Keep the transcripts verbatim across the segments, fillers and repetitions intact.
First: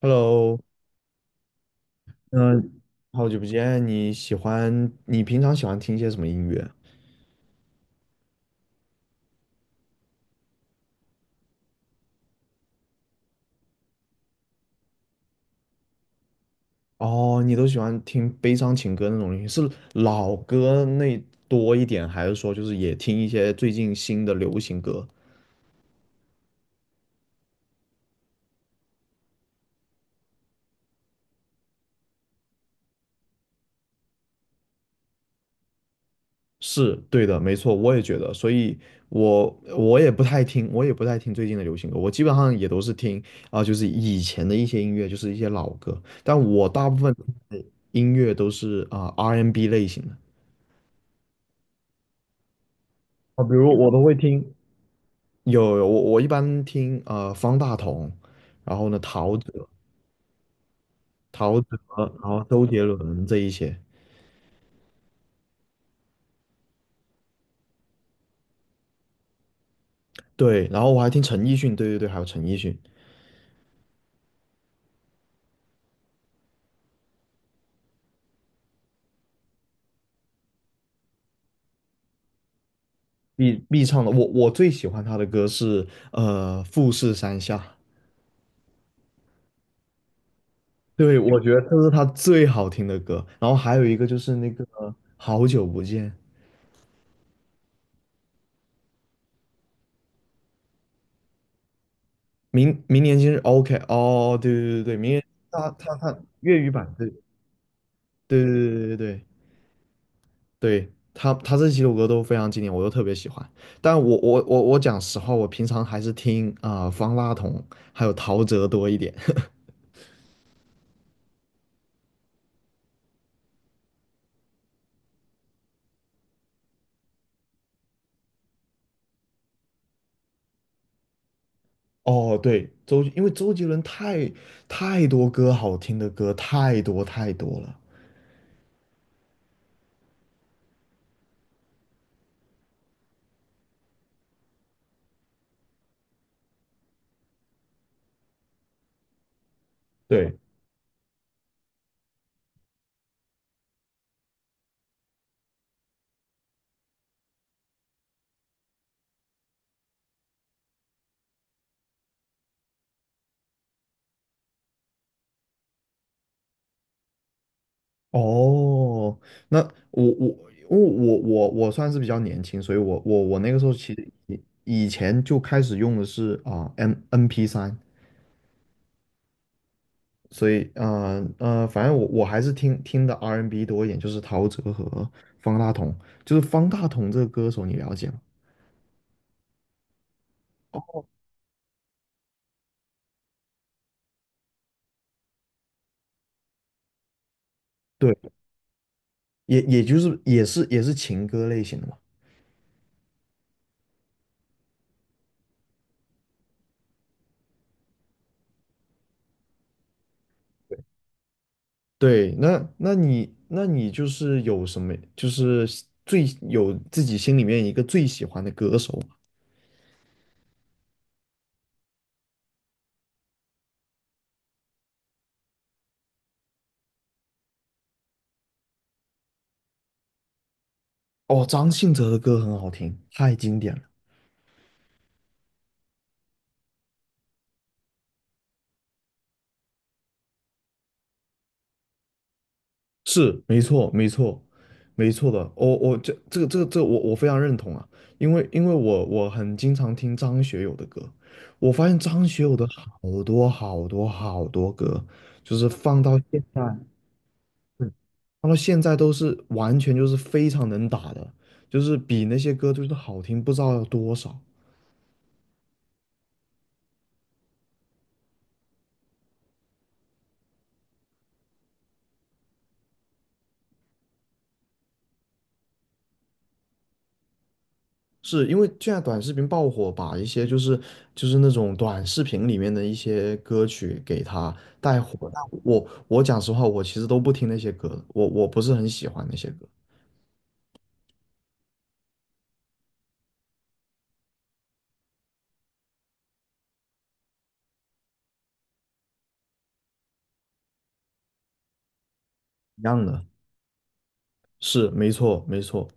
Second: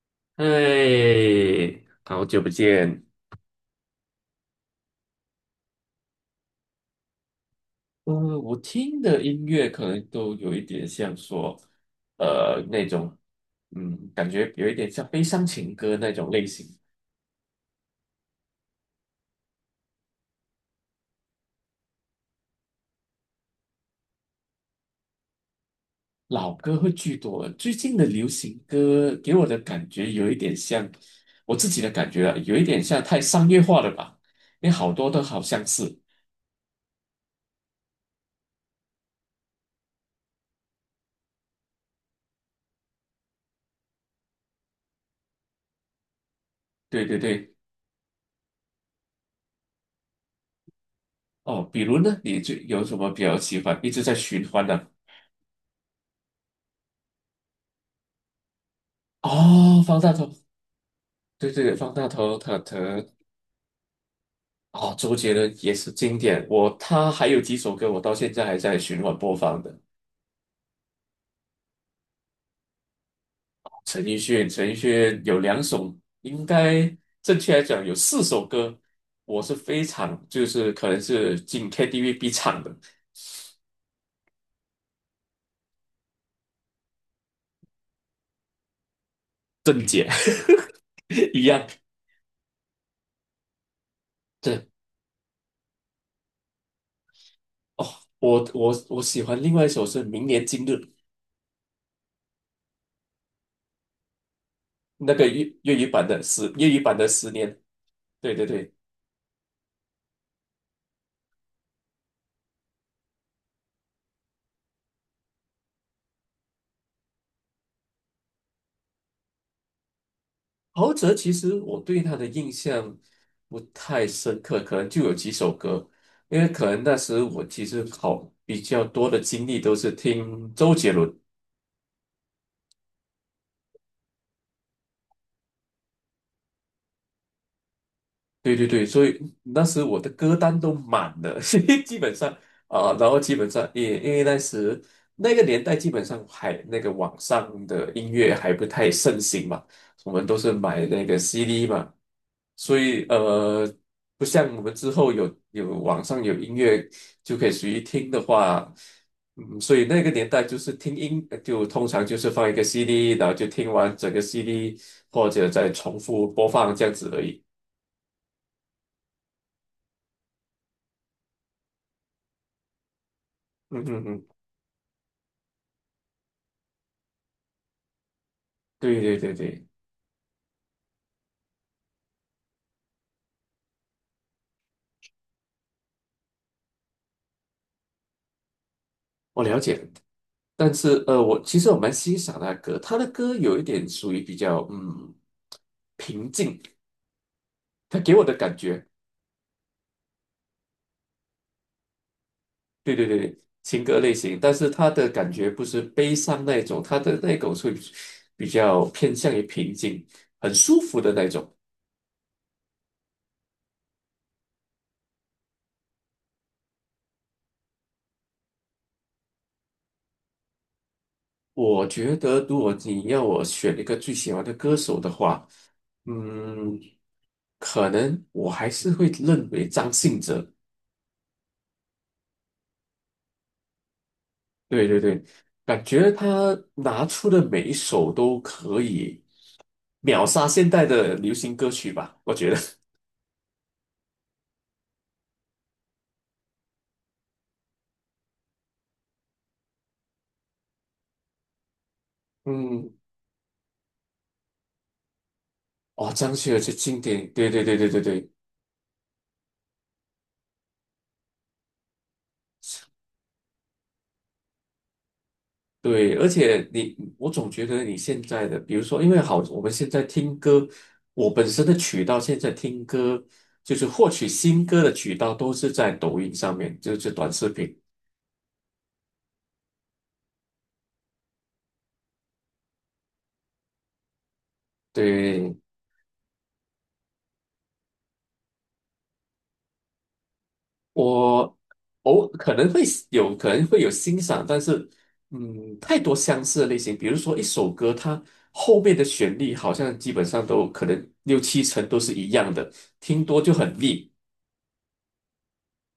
Hello，哎，好久不嗯，见。好久不见。你喜欢，你平常喜欢听些什么音乐？嗯，我听的音乐可能都有一点像说，呃，那种，嗯，感觉有一点像悲伤情歌那种类型，哦，你都喜欢听悲伤情歌那种音乐，是老歌那多一点，还是说就是也听一些最近新的流行歌？老歌会居多。最近的流行歌给我的感觉有一点像，我自己的感觉啊，有一点像太商业化了吧？因为好多都好像是，是对的，没错，我也觉得。所以我，我也不太听，我也不太听最近的流行歌，我基本上也都是听啊、就是以前的一些音乐，就是一些老歌。但我大部对分对听对。的音乐都是啊、R and B N 类型的。哦，比如呢，你最有什么比较啊，比喜如欢，我一都直会在听，循环的？有有，我我一般听呃方大同，然后呢陶喆、哦，方大同，陶对喆，对对，方大然同，后他周他。杰伦这一些，哦，周杰伦也是经典，我他还有几首歌我到现在还在循环播放的。对，然后我还听陈奕迅，对对对，还有陈奕迅陈奕迅，陈奕迅有两首，应该正确来讲有四首歌，我是非常就是可能是进 K T V 必唱的，必必唱的，我我最喜欢他的歌是呃《富士山下》，正解 对，我一觉得样。这是他最好听的歌，然后还有一个就是那个对。好久不见，哦，我我我喜欢另外一首是《明年今日》，明明年今日 OK,哦，对对对对，明那年个粤他粤语他版他的十粤粤语语版，版的对《十年》，对对对对对对。对对，对对，他他这几首歌都非常经典，我都特别喜欢。但我我我我讲实话，我平常还是听啊、呃方大同还有陶喆多一点。陶喆其实我对他的印象不太深刻，可能就有几首歌，因为可能那时我其实好比较多的精力都是听周杰伦。哦，对，周，因为周杰伦太太多歌好听的歌太多太多了。对对对，所以那时我的歌单都满了，所以基本上啊、然后基本上也因为那时那个年代基本上还那个网上的音乐还不太盛行嘛，我们都对，是买那个 C D 嘛，所以呃，不像我们之后有有网上有音乐就可以随意听的话，嗯，所以那个年代就是听音就通常就是放一个 C D，然后就听完整个 C D 或者再重复播放这样子而已。哦，那我我因为我我我算是比较年轻，所以我我我那个时候嗯其嗯实嗯。以以前就开始用的是啊、M N P 三，对对对对，所以，呃呃，反正我我还是听听的 R and B n 多一点，就是陶喆和方大同。就是方大同这个歌手，你了解吗？我了解。但是呃，我其实我蛮欣赏他的歌，他的歌有一点属于比较嗯平静，他给对，我的感觉，也也就是也是也是情歌类型的嘛。对对对对，情歌类型，但是他的感觉不是悲伤那一种，他的那种是比较偏向于平静，很舒服的那种。对，那那你那你就是有什么，就是最有自己心里面一个最喜欢的歌手吗？我觉得如果你要我选一个最喜欢的歌手的话，嗯，可能我还是会认为张信哲。哦，张信哲的歌很好听，太经典了。对对对，感觉他拿出的每一首都可以秒杀现代的流行歌曲吧，我觉得。是，没错，没错，没错的。我我这这个这个这个我我非常认同啊，因为因为我我很经常听张学友的歌，我发现张学友的嗯。好多好多好多歌，就是放哦，到张现学友在，是经典，对对对对嗯对对。放到现在都是完全就是非常能打的，就是比那些歌就是好听不知道要多少。对，而且你，我总觉得你现在的，比如说，因为好，我们现在听歌，我本身的渠道现在听歌，就是获取新歌的渠道都是在抖音上面，就是短视频。是因为现在短视频爆火，把一些就是就是那种短视频里面的一些歌曲给它带火。但对，我我讲实话，我其实都不听那些歌的，我我不是很喜欢那些歌。我偶可能会喜有可能会有欣赏，但是嗯，太多相似的类型，比如说一首歌，它后面的旋律好像基本上都可能六七成都是一样的，一样的，听多就很腻。是没错没错。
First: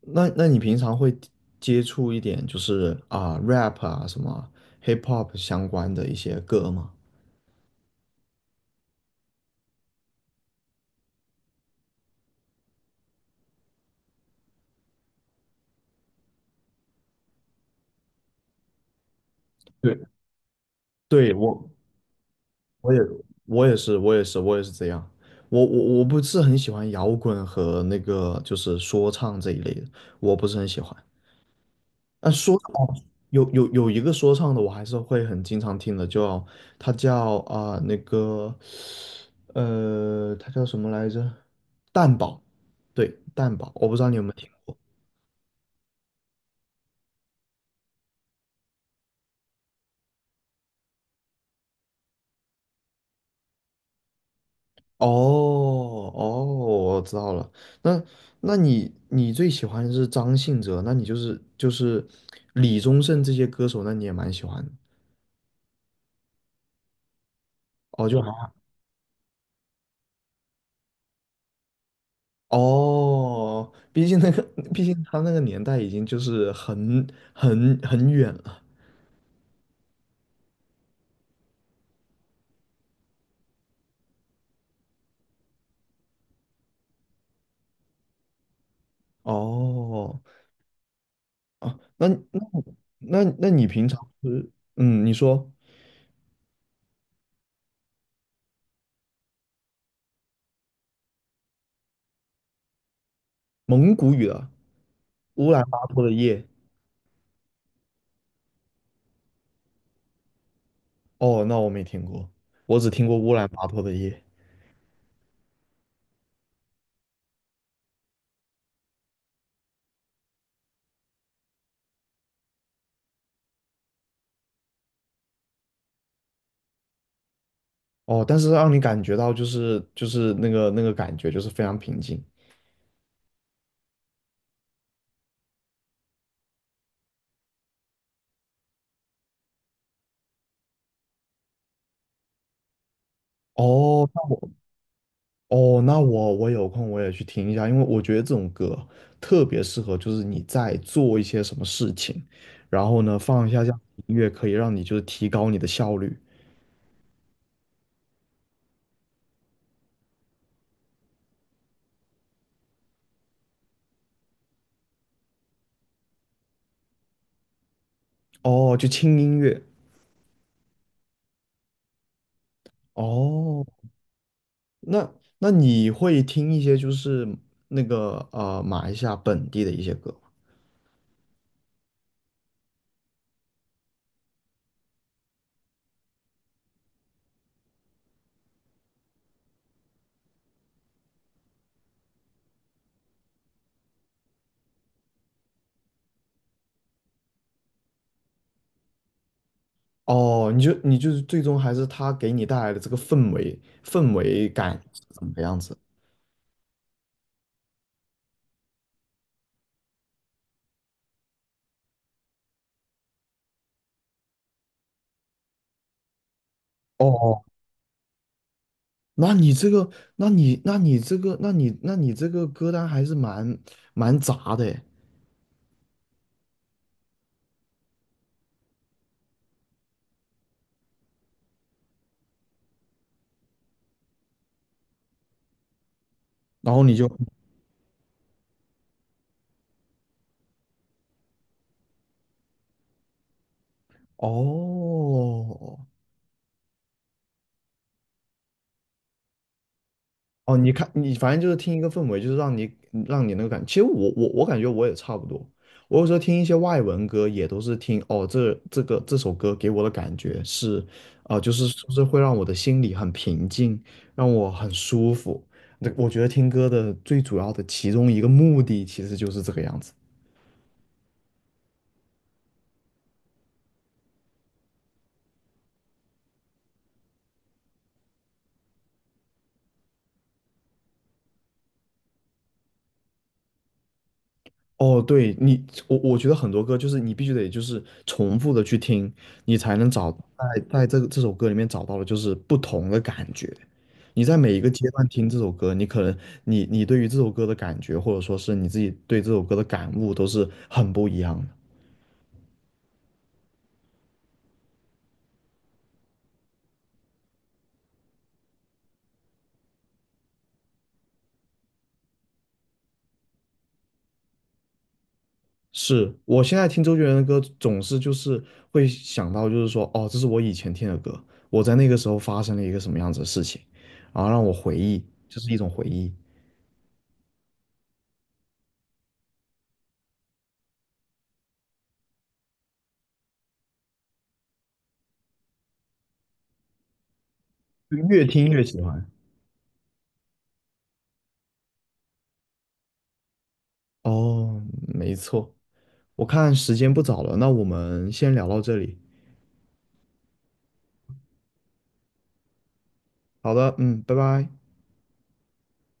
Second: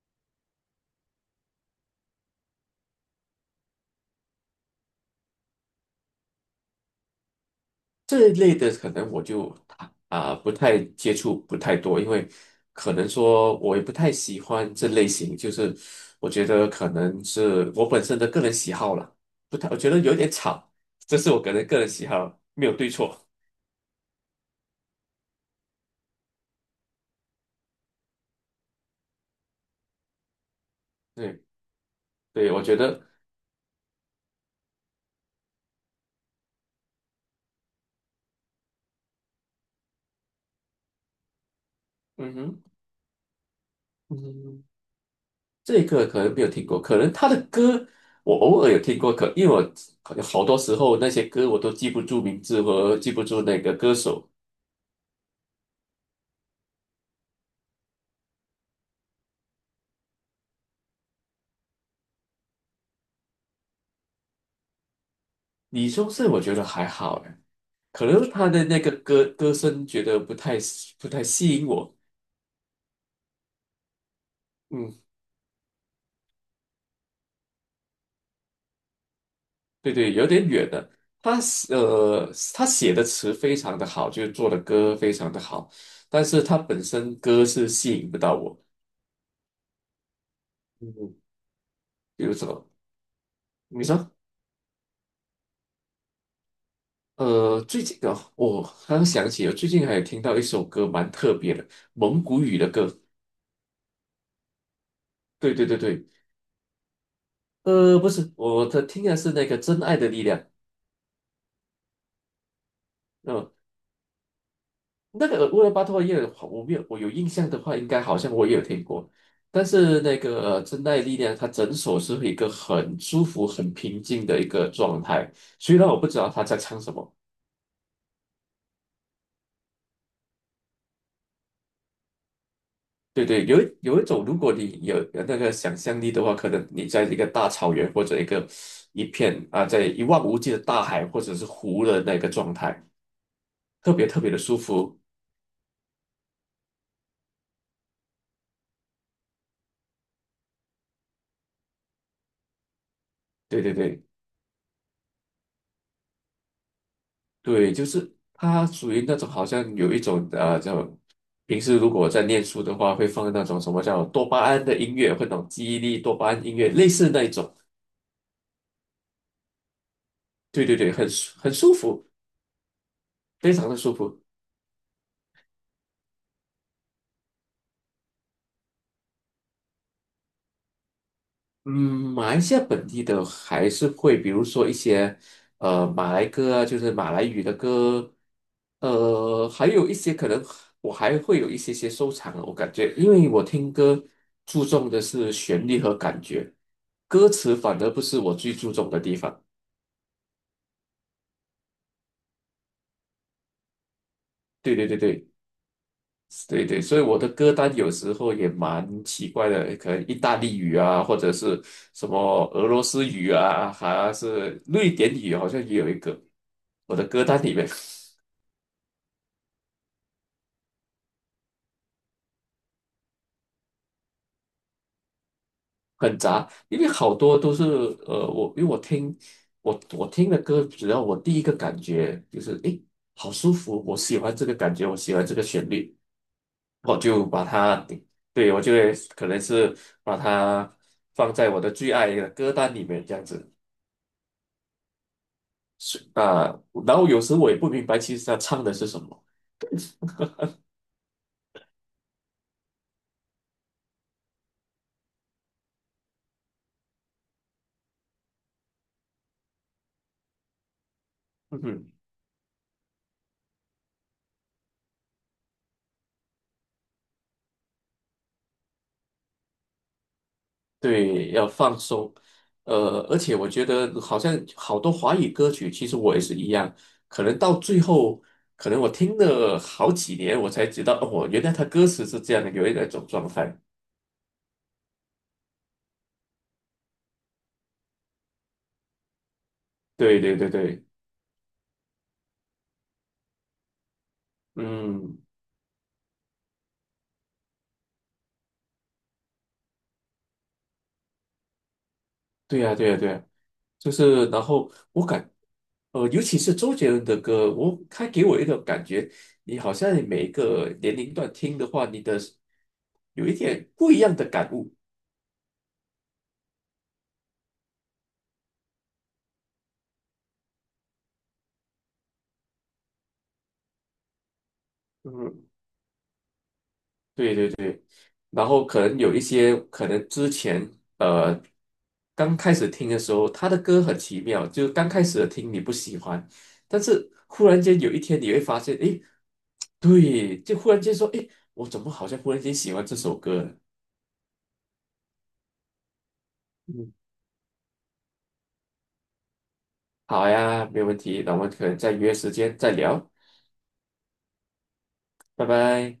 那那你平常会接触一点就是啊 rap 啊什么 hip hop 相关的一些歌吗？这一类的可能我就啊、不太接触，不太多，因为可能说我也不太喜欢这类型，就是我觉得可能是我本身的个人喜好了，不太，我觉对，得有点吵，这是对，我个人我。个人喜好，没有对我也错。我也是我也是我也是这样，我我我不是很喜欢摇滚和那个就是说唱这一类的，我不是很喜欢。对。但对，说我唱觉哦得，有有有一个说唱的，我还是会很经常听的，叫他叫啊、那个呃它叫什么来着？蛋嗯堡，哼。对蛋堡，我不知道你有没有听嗯，过。这个可能没有听过，可能他的歌我偶尔有听过，可因为我好多时候那些歌我都记不住名字和记不住那个歌手。哦哦，我知道了。那那你你最喜欢的是张信哲，那你就是就是李宗盛这些歌手，那你也蛮喜欢的。李宗盛我觉得还好，哎，可哦，就能还他好的那个歌歌声觉得不太不太吸引我。哦，毕竟那个，毕竟嗯，他那个年代已经就是很很很远了。对对，有点远了。他是呃，他写的词非常的好，就是做的歌非常的好，但是他本身歌是吸引不到我。哦嗯。哦，那比如那说那那你你平常说？是嗯，你说呃，最近的我刚想起了，最近还有听到一首歌蛮特别的，蒙古语的歌。蒙古语的《乌对兰对对巴托对。的夜》？呃，不是，我的听的是那个《真爱的力量》。哦，那我没听过，我只听过《乌兰呃，巴托的夜》。那个乌兰巴托耶，我没有，我有印象的话，应该好像我也有听过。但是那个呃《真爱的力量》，它整首是一个很舒服、很平静的一个状态。虽然我不知道他在唱什么。哦，但是让你感觉到就是就是那个那个感觉就是非常平静。对对，有一有一种，如果你有有那个想象力的话，可能你在一个大草原或者一个一片啊，在一望无际的大海或者是湖的那个状态，特别哦特别那的舒服。哦，那我我有空我也去听一下，因为我觉得这种歌特别适合，就是你在做一些什么事情，然后呢放一下对这对样的对音乐，可以让你就是提高你的效率。对，就是它属于那种好像有一种呃叫平时如果在念书的话，会放那种什么叫多巴胺的音乐，会者那种记忆力多巴胺音乐，类似那一种。哦，就轻音乐。对对对，很舒很舒服，非哦，常的舒服。那那你会听一些就是那个呃马来西亚本地的一些歌吗？嗯，马来西亚本地的还是会，比如说一些呃马来歌啊，就是马来语的歌，呃，还有一些可能我还会有一些些收藏啊，我感觉，因为我听歌注重的是旋律和感觉，歌词反而不是我最注重的地方。哦，你就你就是最终还是他给你带来的这个氛围氛围对感对对是怎对。么样子？对对，所以我的歌单有时候也蛮奇怪的，可能意大利语啊，或者是什么俄罗斯语啊，还是瑞典语，好像也有一个。我的歌哦，单里面那你这个，那你那你这个，那你那你这个歌单还是蛮蛮杂的诶。很杂，因为好多都是呃，我因为我听我我听的歌，只要我第一个感觉就是诶，好舒服，我喜欢这个感觉，我喜欢这个旋律，然后你我就，就把它对，我就会可能是把它放在我的最爱的歌单里面这样子。哦所以啊，然后有时我也不明白，其实他唱的是什么。哦，你看，你反正就是听一个氛围，就是让你让你那个感。其实我我我感觉我也差不多。我有时候听一些外文歌，也都是听哦，这这个这首歌给我的感觉是，啊、就嗯是就哼。是会让我的心里很平静，让我很舒服。那我觉得听歌的最主要的其中一个目的，其实就是这个样子。对，要放松。呃，而且我觉得好像好多华语歌曲，其实我也是一样，可能到最后，可能我听了好几年，我才知道，哦，原来他歌词是这样的，有一种状态。哦，对你，我我觉得很多歌就是你必须得就是重复的去听，你才能找对在对对对。在这个这首歌里面找到的就是不同的感觉。你在每一个阶段嗯，听这首歌，你可能你你对于这首歌的感觉，或者说是你自己对这首歌的感悟，都是很不一样的。对呀对呀对呀。就是然后我感，呃，尤其是周杰伦的歌，我他给我一种感觉，你好像每一个年龄段听的话，你的有一点不一样的感悟。是我现在听周杰伦的歌，总是就是会想到，就是说，哦，这是我以前听的歌，我在那个时候发生了一个什么样子的事情，然后让我回忆，就嗯，是一种回忆，对对对。然后可能有一些，可能之前呃刚开始听的时候，他的歌很奇妙，就是刚开始听你不喜欢，但是忽然间有就一天越你会听发越现，喜诶，欢。对，就忽然间说，诶，我怎么好像忽然间喜欢这首歌了？哦，没错，我看时间不早了，那我们先聊到这里。好呀，没有问题，那我们可能再约时间再聊，好的，嗯，拜拜。拜拜。